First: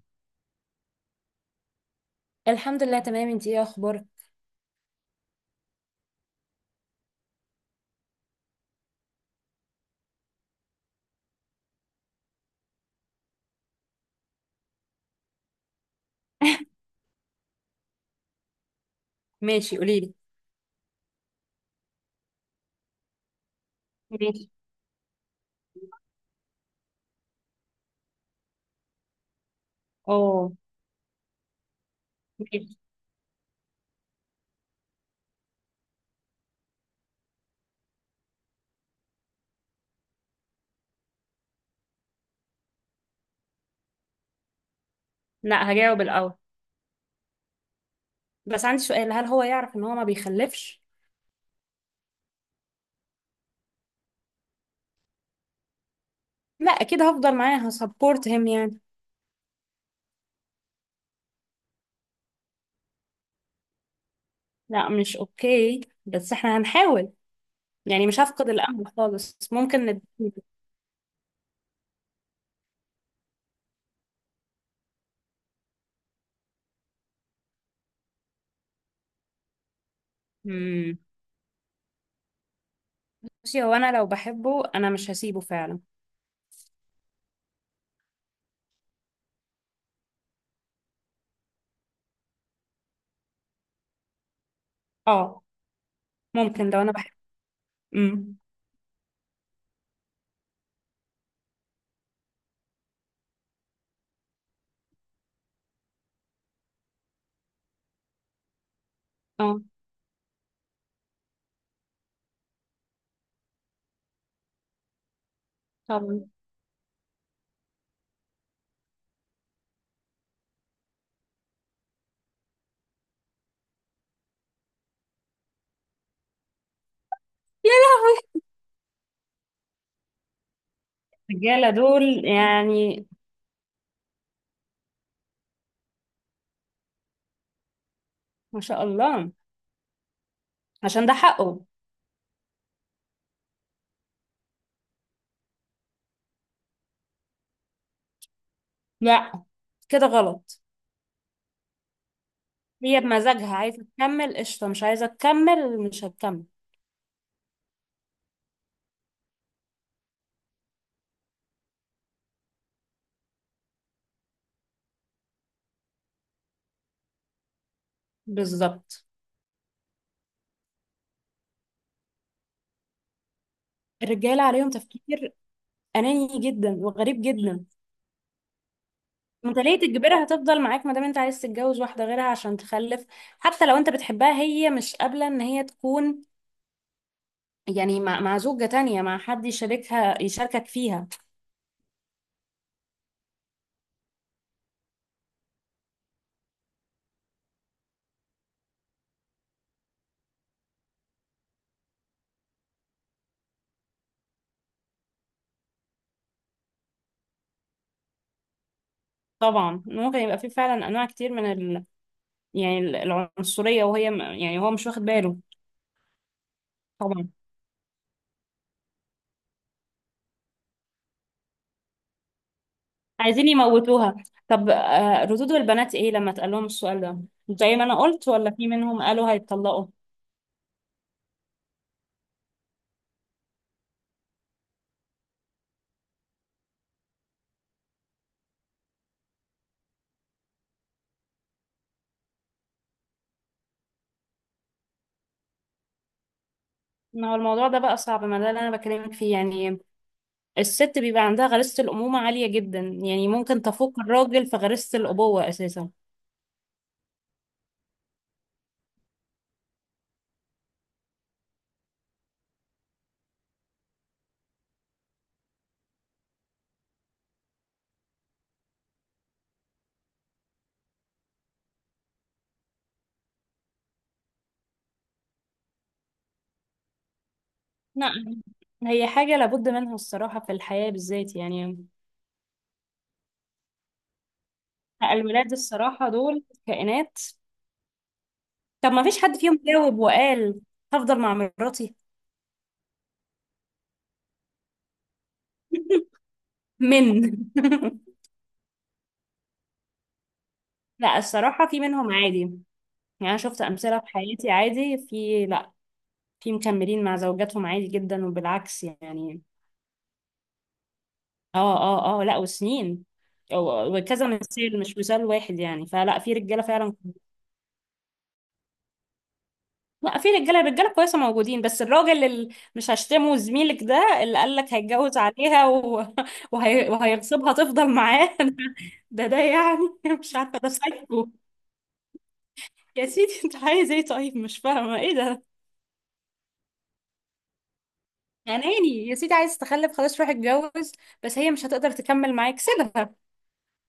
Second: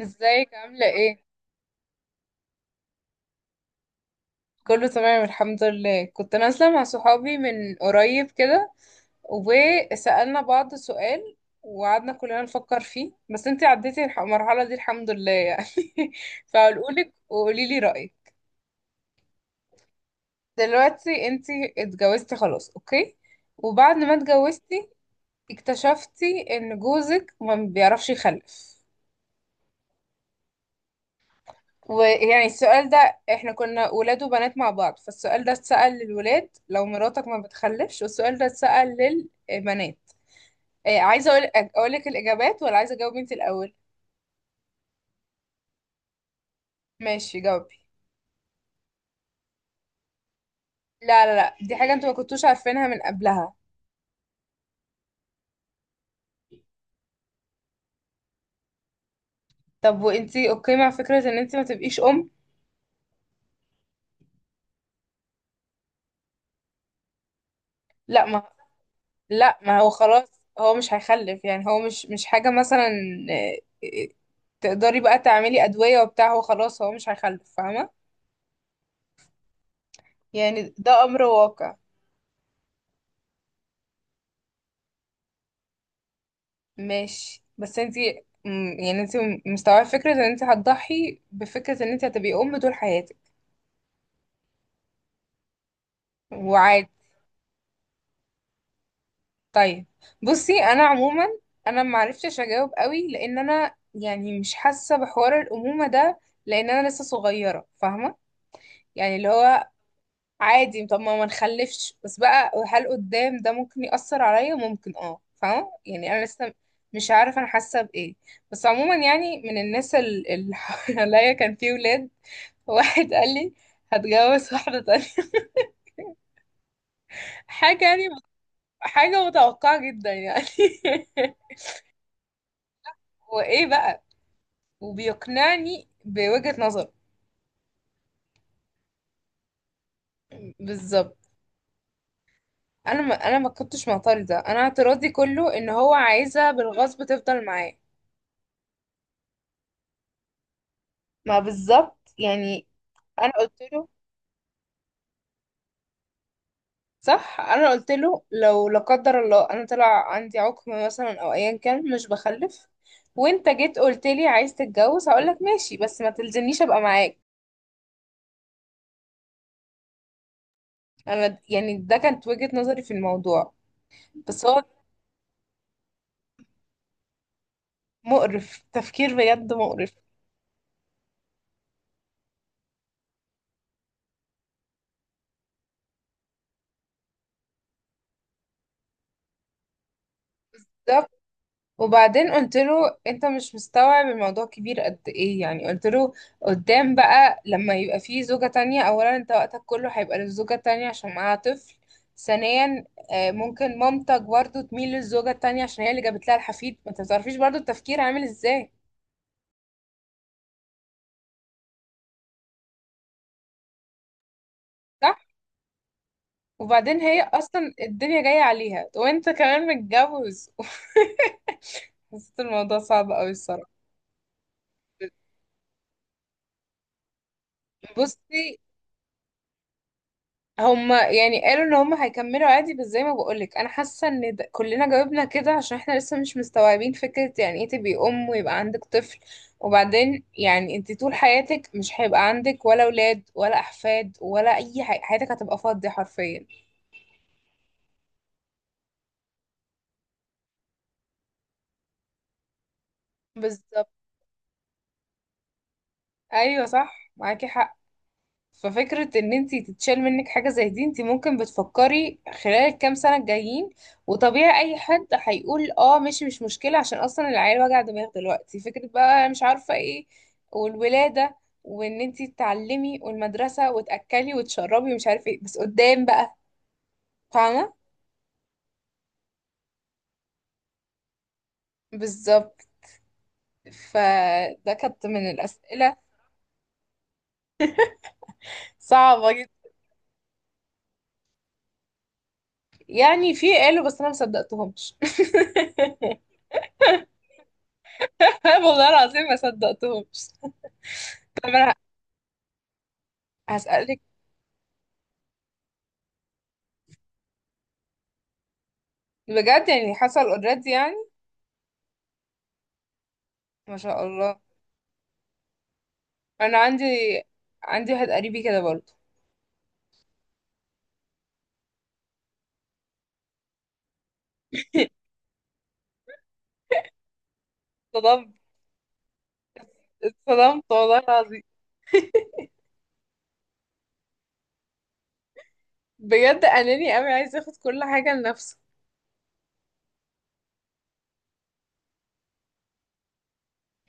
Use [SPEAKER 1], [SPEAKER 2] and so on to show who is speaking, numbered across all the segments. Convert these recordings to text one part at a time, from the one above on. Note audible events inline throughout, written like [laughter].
[SPEAKER 1] ازيك عاملة ايه؟
[SPEAKER 2] الحمد لله تمام، انتي ايه اخبارك؟
[SPEAKER 1] كله تمام الحمد لله. كنت نازلة مع صحابي من قريب كده، وسألنا بعض سؤال، وقعدنا كلنا نفكر فيه. بس انتي عديتي المرحلة دي الحمد لله يعني. [laughs]
[SPEAKER 2] [laughs]
[SPEAKER 1] فهقولك وقولي لي رأيك.
[SPEAKER 2] ماشي قولي لي.
[SPEAKER 1] دلوقتي انتي اتجوزتي خلاص، اوكي، وبعد ما
[SPEAKER 2] ماشي.
[SPEAKER 1] اتجوزتي اكتشفتي ان جوزك ما بيعرفش يخلف.
[SPEAKER 2] اه
[SPEAKER 1] ويعني
[SPEAKER 2] ماشي.
[SPEAKER 1] السؤال ده، احنا كنا ولاد وبنات مع بعض، فالسؤال ده اتسأل للولاد: لو مراتك ما بتخلفش؟ والسؤال ده اتسأل للبنات. إيه، عايزة اقولك الإجابات، ولا عايزة اجاوب انت الأول؟
[SPEAKER 2] لا هجاوب الاول،
[SPEAKER 1] ماشي جاوبي.
[SPEAKER 2] بس عندي سؤال، هل هو يعرف ان هو ما بيخلفش؟
[SPEAKER 1] لا لا لا، دي حاجة انتوا ما كنتوش عارفينها من قبلها.
[SPEAKER 2] لا اكيد هفضل معاه، هسبورت هيم يعني.
[SPEAKER 1] طب وانتي اوكي مع فكرة ان انتي ما تبقيش أم؟
[SPEAKER 2] لا مش اوكي بس احنا هنحاول، يعني مش
[SPEAKER 1] لا ما
[SPEAKER 2] هفقد الامل خالص،
[SPEAKER 1] لا ما
[SPEAKER 2] ممكن
[SPEAKER 1] هو خلاص،
[SPEAKER 2] نديله.
[SPEAKER 1] هو مش هيخلف، يعني هو مش حاجة مثلا، إيه، تقدري بقى تعملي أدوية وبتاع. هو خلاص، هو مش هيخلف فاهمة؟ يعني
[SPEAKER 2] امم،
[SPEAKER 1] ده أمر واقع.
[SPEAKER 2] بصي هو انا لو بحبه انا مش هسيبه فعلا.
[SPEAKER 1] ماشي، بس انتي يعني انتي مستوعبة فكرة ان انتي هتضحي بفكرة ان انتي هتبقي ام طول حياتك،
[SPEAKER 2] اه ممكن لو
[SPEAKER 1] وعادي؟
[SPEAKER 2] انا بحبه. امم.
[SPEAKER 1] طيب، بصي، انا عموما انا معرفتش اجاوب قوي، لان انا يعني مش حاسة بحوار الامومة ده، لان انا لسه صغيرة فاهمة؟ يعني اللي
[SPEAKER 2] اه
[SPEAKER 1] هو عادي، طب ما نخلفش بس بقى، هل قدام ده ممكن يأثر عليا؟ ممكن، اه، فاهمة يعني؟ انا
[SPEAKER 2] طبعا.
[SPEAKER 1] لسه مش عارفة انا حاسة بايه. بس عموما يعني من الناس اللي [laughs] حواليا كان في ولاد. واحد قال لي هتجوز واحدة تانية،
[SPEAKER 2] يا
[SPEAKER 1] حاجة يعني،
[SPEAKER 2] لهوي
[SPEAKER 1] حاجة متوقعة جدا يعني.
[SPEAKER 2] الرجاله دول يعني.
[SPEAKER 1] [laughs] وإيه بقى؟ وبيقنعني بوجهة نظره.
[SPEAKER 2] ما شاء الله. عشان ده
[SPEAKER 1] بالظبط.
[SPEAKER 2] حقه.
[SPEAKER 1] أنا ما كنتش معترضة، أنا اعتراضي كله إن هو عايزها بالغصب تفضل معاه.
[SPEAKER 2] لا كده غلط.
[SPEAKER 1] ما بالظبط يعني.
[SPEAKER 2] هي
[SPEAKER 1] أنا
[SPEAKER 2] بمزاجها
[SPEAKER 1] قلت
[SPEAKER 2] عايزة
[SPEAKER 1] له،
[SPEAKER 2] تكمل قشطة، مش عايزة تكمل مش هتكمل.
[SPEAKER 1] صح أنا قلت له، لو لا قدر الله أنا طلع عندي عقم مثلا أو أيا كان مش بخلف، وانت جيت قلت لي عايز تتجوز، هقولك ماشي بس ما تلزمنيش ابقى معاك.
[SPEAKER 2] بالظبط.
[SPEAKER 1] انا يعني ده كانت وجهة نظري في الموضوع.
[SPEAKER 2] الرجالة
[SPEAKER 1] بس هو
[SPEAKER 2] عليهم تفكير أناني جدا وغريب جدا.
[SPEAKER 1] مقرف تفكير، بجد
[SPEAKER 2] انت ليه
[SPEAKER 1] مقرف.
[SPEAKER 2] تجبرها تفضل معاك ما دام انت عايز تتجوز واحدة غيرها عشان تخلف؟ حتى لو انت بتحبها، هي مش قابلة ان هي تكون، يعني مع زوجة تانية، مع حد يشاركها يشاركك فيها.
[SPEAKER 1] بالظبط. وبعدين قلت له انت مش مستوعب الموضوع كبير قد ايه يعني. قلت له قدام بقى لما يبقى فيه زوجة تانية، اولا انت وقتك كله هيبقى للزوجة التانية عشان معاها طفل. ثانيا ممكن مامتك برضو تميل للزوجة التانية عشان هي اللي جابت لها الحفيد. ما انت بتعرفيش برضو التفكير عامل ازاي.
[SPEAKER 2] طبعا ممكن يبقى في فعلا انواع كتير من ال... يعني العنصرية، وهي م- يعني هو مش واخد باله.
[SPEAKER 1] وبعدين هي
[SPEAKER 2] طبعا
[SPEAKER 1] اصلا الدنيا جايه عليها وانت كمان متجوز. [laughs] حسيت الموضوع صعب قوي
[SPEAKER 2] عايزين
[SPEAKER 1] الصراحه.
[SPEAKER 2] يموتوها. طب آه، ردود البنات ايه لما اتقال لهم السؤال ده؟ زي ما انا قلت ولا
[SPEAKER 1] بصي،
[SPEAKER 2] في منهم قالوا هيتطلقوا؟
[SPEAKER 1] هما يعني قالوا ان هما هيكملوا عادي، بس زي ما بقولك انا حاسه ان ده كلنا جاوبنا كده عشان احنا لسه مش مستوعبين فكره يعني ايه تبقي ام ويبقى عندك طفل. وبعدين يعني انت طول حياتك مش هيبقى عندك ولا اولاد ولا احفاد ولا اي حاجه، حياتك هتبقى فاضيه حرفيا.
[SPEAKER 2] ما هو الموضوع ده بقى صعب، ما ده اللي انا بكلمك فيه يعني. الست بيبقى عندها غريزة الأمومة عالية جدا، يعني ممكن
[SPEAKER 1] بالظبط،
[SPEAKER 2] تفوق الراجل في غريزة الأبوة أساسا.
[SPEAKER 1] ايوه صح، معاكي حق. ففكرة ان انتي تتشال منك حاجة زي دي، انتي ممكن بتفكري خلال الكام سنة الجايين، وطبيعي اي حد هيقول اه ماشي مش مشكلة، عشان اصلا العيال وجع دماغ دلوقتي، فكرة بقى مش عارفة ايه، والولادة، وان انتي تتعلمي، والمدرسة، وتأكلي وتشربي ومش عارفة ايه، بس قدام بقى فاهمة؟
[SPEAKER 2] لا هي حاجة لابد منها الصراحة في الحياة بالذات يعني.
[SPEAKER 1] بالظبط. فده كانت
[SPEAKER 2] لا،
[SPEAKER 1] من
[SPEAKER 2] الولاد
[SPEAKER 1] الأسئلة
[SPEAKER 2] الصراحة دول كائنات. طب ما فيش
[SPEAKER 1] صعبة
[SPEAKER 2] حد
[SPEAKER 1] جدا.
[SPEAKER 2] فيهم جاوب وقال هفضل مع مراتي؟
[SPEAKER 1] يعني في قالوا بس انا ما صدقتهمش. [laughs]
[SPEAKER 2] من [laughs]
[SPEAKER 1] والله العظيم ما صدقتهمش.
[SPEAKER 2] لا
[SPEAKER 1] طب
[SPEAKER 2] الصراحة
[SPEAKER 1] انا
[SPEAKER 2] في منهم عادي، يعني انا شفت امثله
[SPEAKER 1] هسألك.
[SPEAKER 2] في حياتي عادي، في، لا في مكملين مع زوجاتهم عادي جدا وبالعكس يعني.
[SPEAKER 1] بجد يعني حصل اوريدي يعني؟
[SPEAKER 2] اه اه اه لا وسنين. أو-
[SPEAKER 1] ما شاء
[SPEAKER 2] وكذا
[SPEAKER 1] الله.
[SPEAKER 2] مثال مش مثال واحد يعني، فلا في
[SPEAKER 1] انا
[SPEAKER 2] رجاله
[SPEAKER 1] عندي
[SPEAKER 2] فعلا.
[SPEAKER 1] عندي واحد قريبي كده برضه.
[SPEAKER 2] لا في رجاله رجاله كويسه موجودين، بس الراجل اللي مش هشتمه، زميلك ده اللي قال لك
[SPEAKER 1] [laughs]
[SPEAKER 2] هيتجوز عليها و... [laughs] وهي... وهيغصبها تفضل معاه
[SPEAKER 1] اتصدمت،
[SPEAKER 2] [laughs] ده ده يعني مش عارفه
[SPEAKER 1] اتصدمت
[SPEAKER 2] ده
[SPEAKER 1] والله
[SPEAKER 2] سايكو.
[SPEAKER 1] العظيم.
[SPEAKER 2] يا سيدي انت عايز ايه؟ طيب مش فاهمه ايه ده.
[SPEAKER 1] بجد اناني قوي، عايز ياخد كل حاجه لنفسه.
[SPEAKER 2] اناني يا سيدي، عايز تخلف خلاص روح اتجوز، بس هي مش هتقدر تكمل معاك سيبها.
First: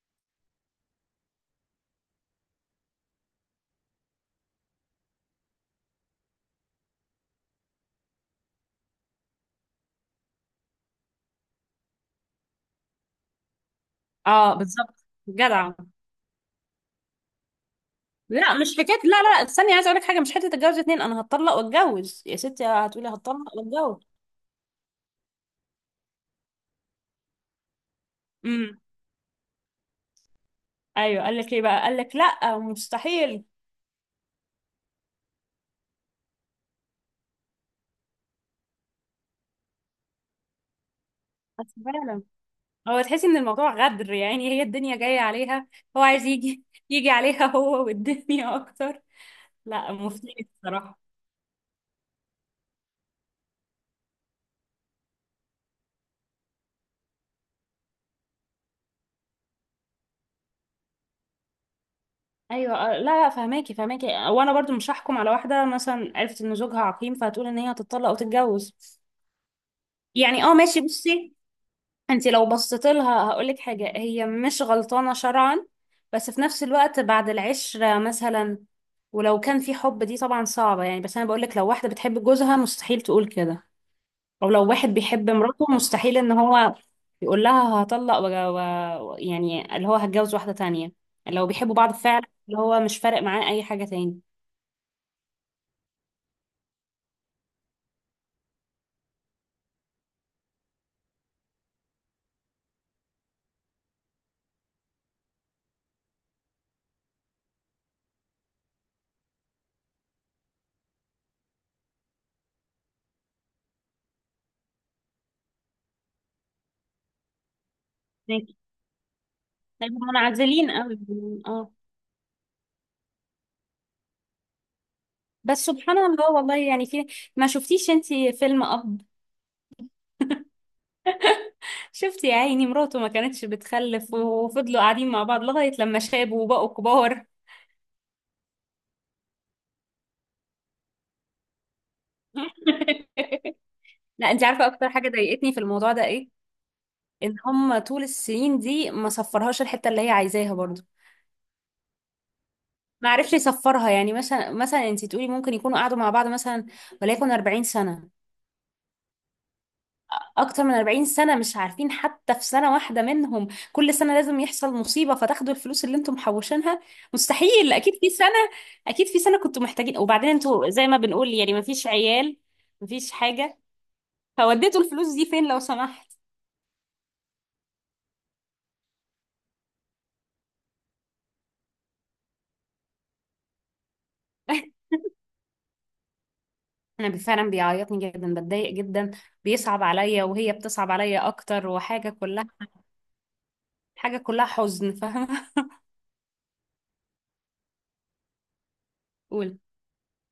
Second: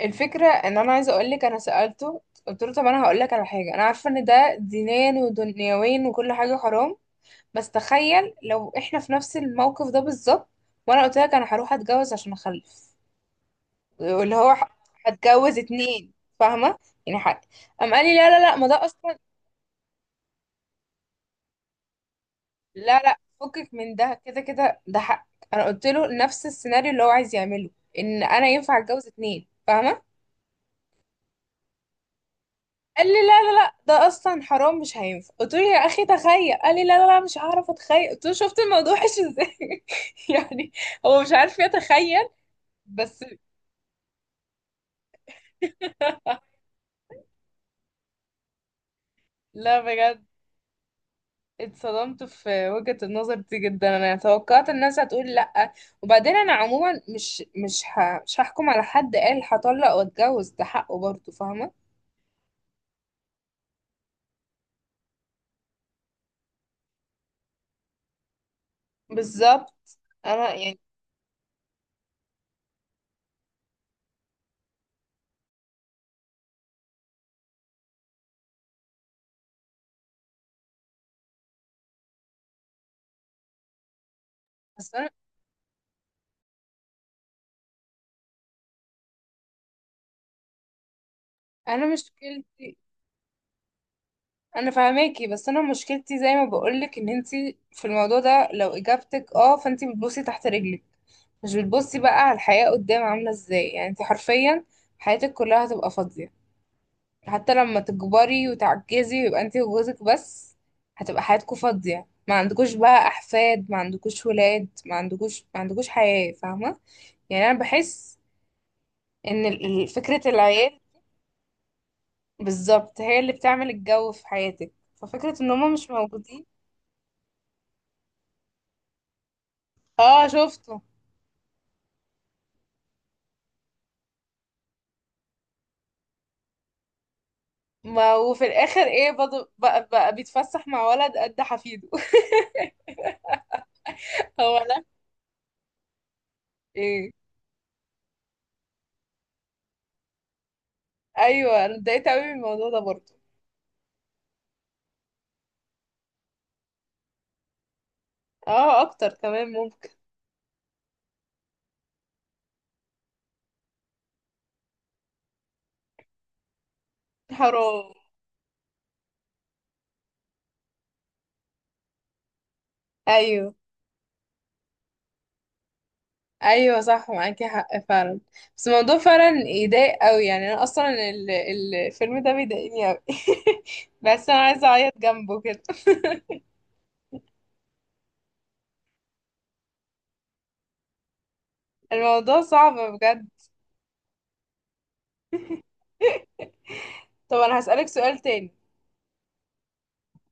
[SPEAKER 1] الفكره ان انا عايزه اقول لك انا سالته. قلت له طب انا هقول لك على حاجه، انا عارفه ان ده دينيا ودنيويا وكل حاجه حرام، بس تخيل لو احنا في نفس الموقف ده بالظبط، وانا قلت لك انا هروح اتجوز عشان اخلف واللي هو
[SPEAKER 2] اه بالظبط
[SPEAKER 1] هتجوز
[SPEAKER 2] جدع.
[SPEAKER 1] اتنين فاهمه؟ يعني حق. قام قال لي لا لا
[SPEAKER 2] لا
[SPEAKER 1] لا، ما
[SPEAKER 2] مش
[SPEAKER 1] ده
[SPEAKER 2] حكايه لا
[SPEAKER 1] اصلا.
[SPEAKER 2] لا لا، استني عايزه اقول لك حاجه، مش حته اتجوز اتنين، انا هتطلق واتجوز، يا ستي
[SPEAKER 1] لا
[SPEAKER 2] هتقولي
[SPEAKER 1] لا،
[SPEAKER 2] هتطلق
[SPEAKER 1] فكك من
[SPEAKER 2] واتجوز.
[SPEAKER 1] ده، كده كده ده حق. انا قلت له نفس السيناريو اللي هو عايز يعمله، ان انا ينفع
[SPEAKER 2] امم.
[SPEAKER 1] اتجوز اتنين فاهمه؟
[SPEAKER 2] ايوه قال لك ايه بقى، قال لك لا
[SPEAKER 1] قال لي لا
[SPEAKER 2] مستحيل؟
[SPEAKER 1] لا لا، ده اصلا حرام، مش هينفع. قلت له يا اخي تخيل. قال لي لا لا لا، مش هعرف اتخيل. قلت له شفت الموضوع وحش ازاي؟ [laughs] يعني هو مش عارف
[SPEAKER 2] بس فعلا
[SPEAKER 1] يتخيل
[SPEAKER 2] هو
[SPEAKER 1] بس.
[SPEAKER 2] تحسي ان الموضوع غدر، يعني هي الدنيا جايه عليها، هو عايز يجي
[SPEAKER 1] [laughs]
[SPEAKER 2] يجي عليها هو والدنيا اكتر.
[SPEAKER 1] لا
[SPEAKER 2] لا
[SPEAKER 1] بجد،
[SPEAKER 2] مفتري الصراحه.
[SPEAKER 1] اتصدمت في وجهة النظر دي جدا. انا توقعت الناس هتقول لا. وبعدين انا عموما مش هحكم على حد قال هطلق واتجوز، ده حقه برضه فاهمه؟
[SPEAKER 2] ايوه آه، لا لا فهماكي فهماكي، وانا برضو مش هحكم على واحده مثلا عرفت ان زوجها عقيم فهتقول ان هي هتطلق او تتجوز.
[SPEAKER 1] بالظبط.
[SPEAKER 2] يعني
[SPEAKER 1] انا
[SPEAKER 2] اه
[SPEAKER 1] يعني،
[SPEAKER 2] ماشي بصي، انت لو بصيت لها هقول لك حاجه، هي مش غلطانه شرعا، بس في نفس الوقت بعد العشره مثلا، ولو كان في حب دي طبعا صعبه يعني. بس انا بقول لك لو واحده بتحب جوزها مستحيل تقول كده، او لو واحد
[SPEAKER 1] بس انا
[SPEAKER 2] بيحب مراته مستحيل ان هو يقول لها هطلق و... و... يعني اللي هو هتجوز واحده تانية، لو بيحبوا
[SPEAKER 1] انا
[SPEAKER 2] بعض فعلا، اللي
[SPEAKER 1] مشكلتي،
[SPEAKER 2] هو مش فارق معاه اي حاجه تاني.
[SPEAKER 1] انا فاهماكي بس انا مشكلتي زي ما بقولك، ان انتي في الموضوع ده لو اجابتك اه فانتي بتبصي تحت رجلك، مش بتبصي بقى على الحياة قدام عاملة ازاي. يعني انتي حرفيا حياتك كلها هتبقى فاضية. حتى لما تكبري وتعجزي ويبقى انتي وجوزك بس، هتبقى حياتكوا فاضية. ما عندكوش بقى احفاد، ما عندكوش ولاد، ما عندكوش حياة فاهمة؟ يعني انا بحس
[SPEAKER 2] ماشي.
[SPEAKER 1] ان
[SPEAKER 2] طيب
[SPEAKER 1] فكرة
[SPEAKER 2] منعزلين
[SPEAKER 1] العيال
[SPEAKER 2] قوي يعني، اه.
[SPEAKER 1] بالظبط هي اللي بتعمل الجو في حياتك، ففكرة ان
[SPEAKER 2] بس
[SPEAKER 1] هما مش
[SPEAKER 2] سبحان الله
[SPEAKER 1] موجودين.
[SPEAKER 2] والله يعني في، ما شفتيش انتي فيلم اب؟
[SPEAKER 1] اه شفته.
[SPEAKER 2] شفتي يا عيني مراته ما كانتش بتخلف، وفضلوا قاعدين مع بعض لغاية لما شابوا وبقوا كبار.
[SPEAKER 1] ما وفي الاخر ايه برضه بقى بيتفسح مع ولد قد حفيده.
[SPEAKER 2] [laughs] لا
[SPEAKER 1] [laughs]
[SPEAKER 2] انتي
[SPEAKER 1] هو
[SPEAKER 2] عارفة
[SPEAKER 1] انا،
[SPEAKER 2] اكتر حاجة ضايقتني في الموضوع ده ايه؟
[SPEAKER 1] ايه؟
[SPEAKER 2] ان هم طول السنين دي ما صفرهاش الحتة اللي هي عايزاها برضو.
[SPEAKER 1] ايوه، انا اتضايقت قوي من الموضوع ده
[SPEAKER 2] ما
[SPEAKER 1] برضه.
[SPEAKER 2] عرفش يصفرها. يعني مثلا مثلا انتي تقولي ممكن يكونوا قعدوا مع بعض مثلا، وليكن 40 سنة،
[SPEAKER 1] اه اكتر كمان ممكن.
[SPEAKER 2] اكتر من 40 سنة مش عارفين، حتى في سنة واحدة منهم كل سنة لازم يحصل مصيبة فتاخدوا الفلوس اللي انتم محوشينها؟ مستحيل
[SPEAKER 1] حرام.
[SPEAKER 2] اكيد في سنة، اكيد في سنة كنتوا محتاجين، وبعدين انتوا زي ما بنقول يعني مفيش عيال، مفيش
[SPEAKER 1] ايوه،
[SPEAKER 2] حاجة، فوديتوا الفلوس دي فين لو سمحت؟
[SPEAKER 1] ايوه صح، معاكي حق فعلا. بس الموضوع فعلا يضايق قوي يعني. انا اصلا الفيلم ده بيضايقني قوي. [laughs] بس انا عايزه
[SPEAKER 2] [laughs]
[SPEAKER 1] اعيط جنبه كده. [laughs]
[SPEAKER 2] انا فعلا بيعيطني جدا، بتضايق جدا، بيصعب عليا وهي بتصعب عليا اكتر، وحاجة
[SPEAKER 1] الموضوع
[SPEAKER 2] كلها،
[SPEAKER 1] صعب بجد.
[SPEAKER 2] حاجة كلها حزن فاهمة.
[SPEAKER 1] طب انا هسألك سؤال تاني.
[SPEAKER 2] [laughs] قول.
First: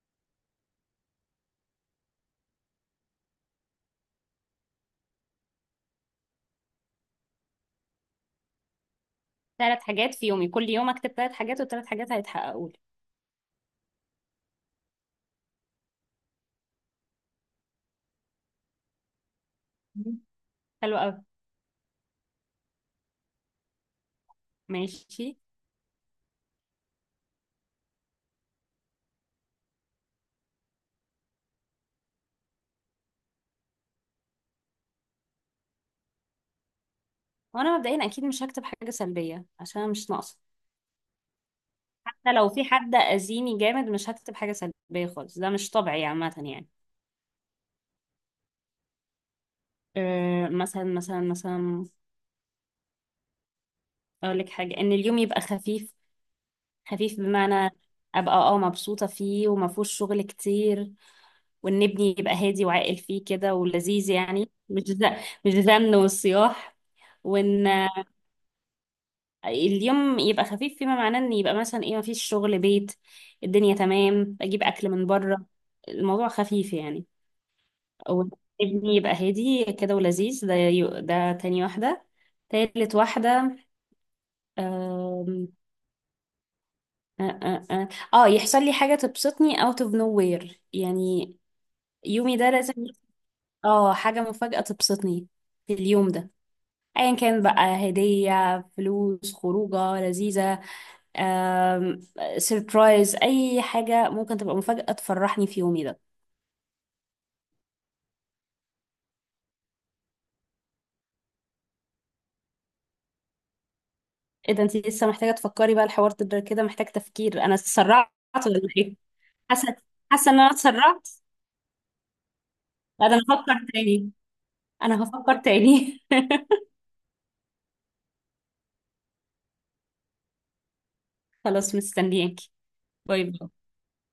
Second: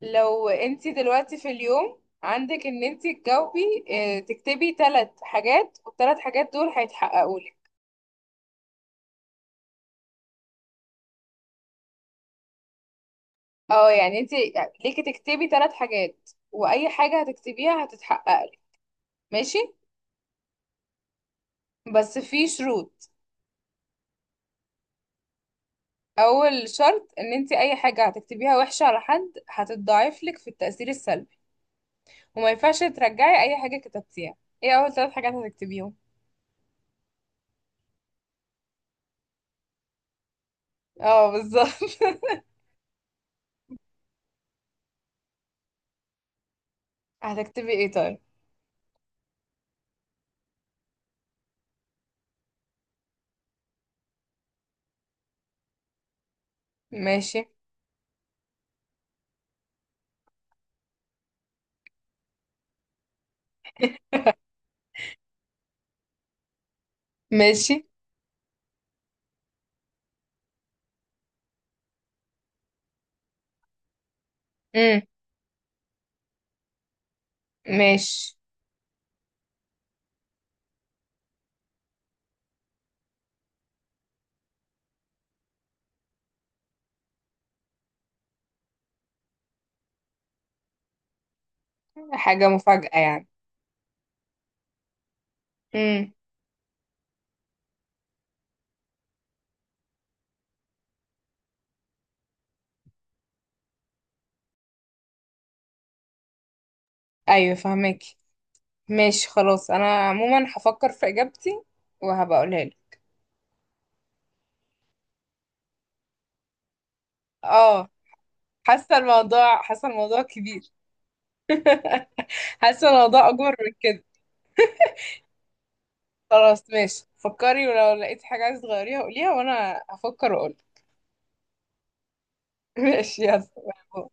[SPEAKER 1] لو انت دلوقتي في اليوم عندك ان انت تجاوبي، تكتبي ثلاث حاجات، والثلاث حاجات دول هيتحققوا لك.
[SPEAKER 2] ثلاث حاجات في يومي كل يوم اكتب ثلاث حاجات والثلاث حاجات هيتحققوا لي؟
[SPEAKER 1] اه يعني انت ليكي تكتبي ثلاث حاجات، واي حاجة هتكتبيها هتتحقق لك. ماشي،
[SPEAKER 2] حلو قوي.
[SPEAKER 1] بس في شروط.
[SPEAKER 2] ماشي.
[SPEAKER 1] اول شرط ان انت اي حاجة هتكتبيها وحشة على حد هتتضاعف لك في التأثير السلبي، وما ينفعش ترجعي اي حاجة كتبتيها. ايه اول ثلاث حاجات هتكتبيهم؟
[SPEAKER 2] وانا مبدئيا اكيد مش هكتب حاجه سلبيه عشان أنا مش ناقصه،
[SPEAKER 1] اه بالظبط.
[SPEAKER 2] حتى لو في حد اذيني جامد مش هكتب حاجه سلبيه خالص، ده مش طبيعي عامه يعني.
[SPEAKER 1] [laughs] هتكتبي ايه طيب؟
[SPEAKER 2] أه مثلا مثلا مثلا، اقول لك حاجه، ان اليوم يبقى خفيف، خفيف
[SPEAKER 1] ماشي.
[SPEAKER 2] بمعنى ابقى اه مبسوطه فيه وما فيهوش شغل كتير، وان ابني يبقى هادي وعاقل فيه كده ولذيذ، يعني مش ز... مش زن والصياح، وان
[SPEAKER 1] ماشي.
[SPEAKER 2] اليوم يبقى خفيف فيما معناه ان يبقى مثلا ايه مفيش شغل بيت، الدنيا تمام اجيب اكل
[SPEAKER 1] امم
[SPEAKER 2] من بره، الموضوع خفيف يعني. او
[SPEAKER 1] ماشي.
[SPEAKER 2] ابني يبقى هادي كده ولذيذ، ده يو- ده تاني واحدة. تالت واحدة، آم، آه, آه, آه, اه يحصل لي حاجة تبسطني out of nowhere يعني، يومي
[SPEAKER 1] حاجة
[SPEAKER 2] ده لازم.
[SPEAKER 1] مفاجأة يعني؟
[SPEAKER 2] اه حاجة مفاجأة تبسطني في اليوم
[SPEAKER 1] امم،
[SPEAKER 2] ده، ايا كان بقى هدية، فلوس، خروجة لذيذة، آم، سيربرايز، اي حاجه ممكن تبقى مفاجاه تفرحني في يومي ده.
[SPEAKER 1] ايوه فهمك. ماشي خلاص، انا عموما هفكر في اجابتي وهبقى اقولها لك.
[SPEAKER 2] ايه ده انت لسه محتاجه تفكري؟ بقى الحوار ده كده محتاج تفكير، انا
[SPEAKER 1] اه.
[SPEAKER 2] اتسرعت ولا ايه؟
[SPEAKER 1] حاسة الموضوع
[SPEAKER 2] حاسه،
[SPEAKER 1] حاسة الموضوع
[SPEAKER 2] حاسه ان انا
[SPEAKER 1] كبير.
[SPEAKER 2] اتسرعت.
[SPEAKER 1] حاسة
[SPEAKER 2] لا ده انا
[SPEAKER 1] الموضوع اكبر
[SPEAKER 2] هفكر
[SPEAKER 1] من كده.
[SPEAKER 2] تاني، انا هفكر تاني. [laughs]
[SPEAKER 1] خلاص ماشي، فكري ولو لقيتي حاجة عايزة تغيريها قوليها، وانا هفكر واقول.
[SPEAKER 2] خلاص مستنياكي.
[SPEAKER 1] [laughs] ماشي
[SPEAKER 2] باي باي.
[SPEAKER 1] يلا.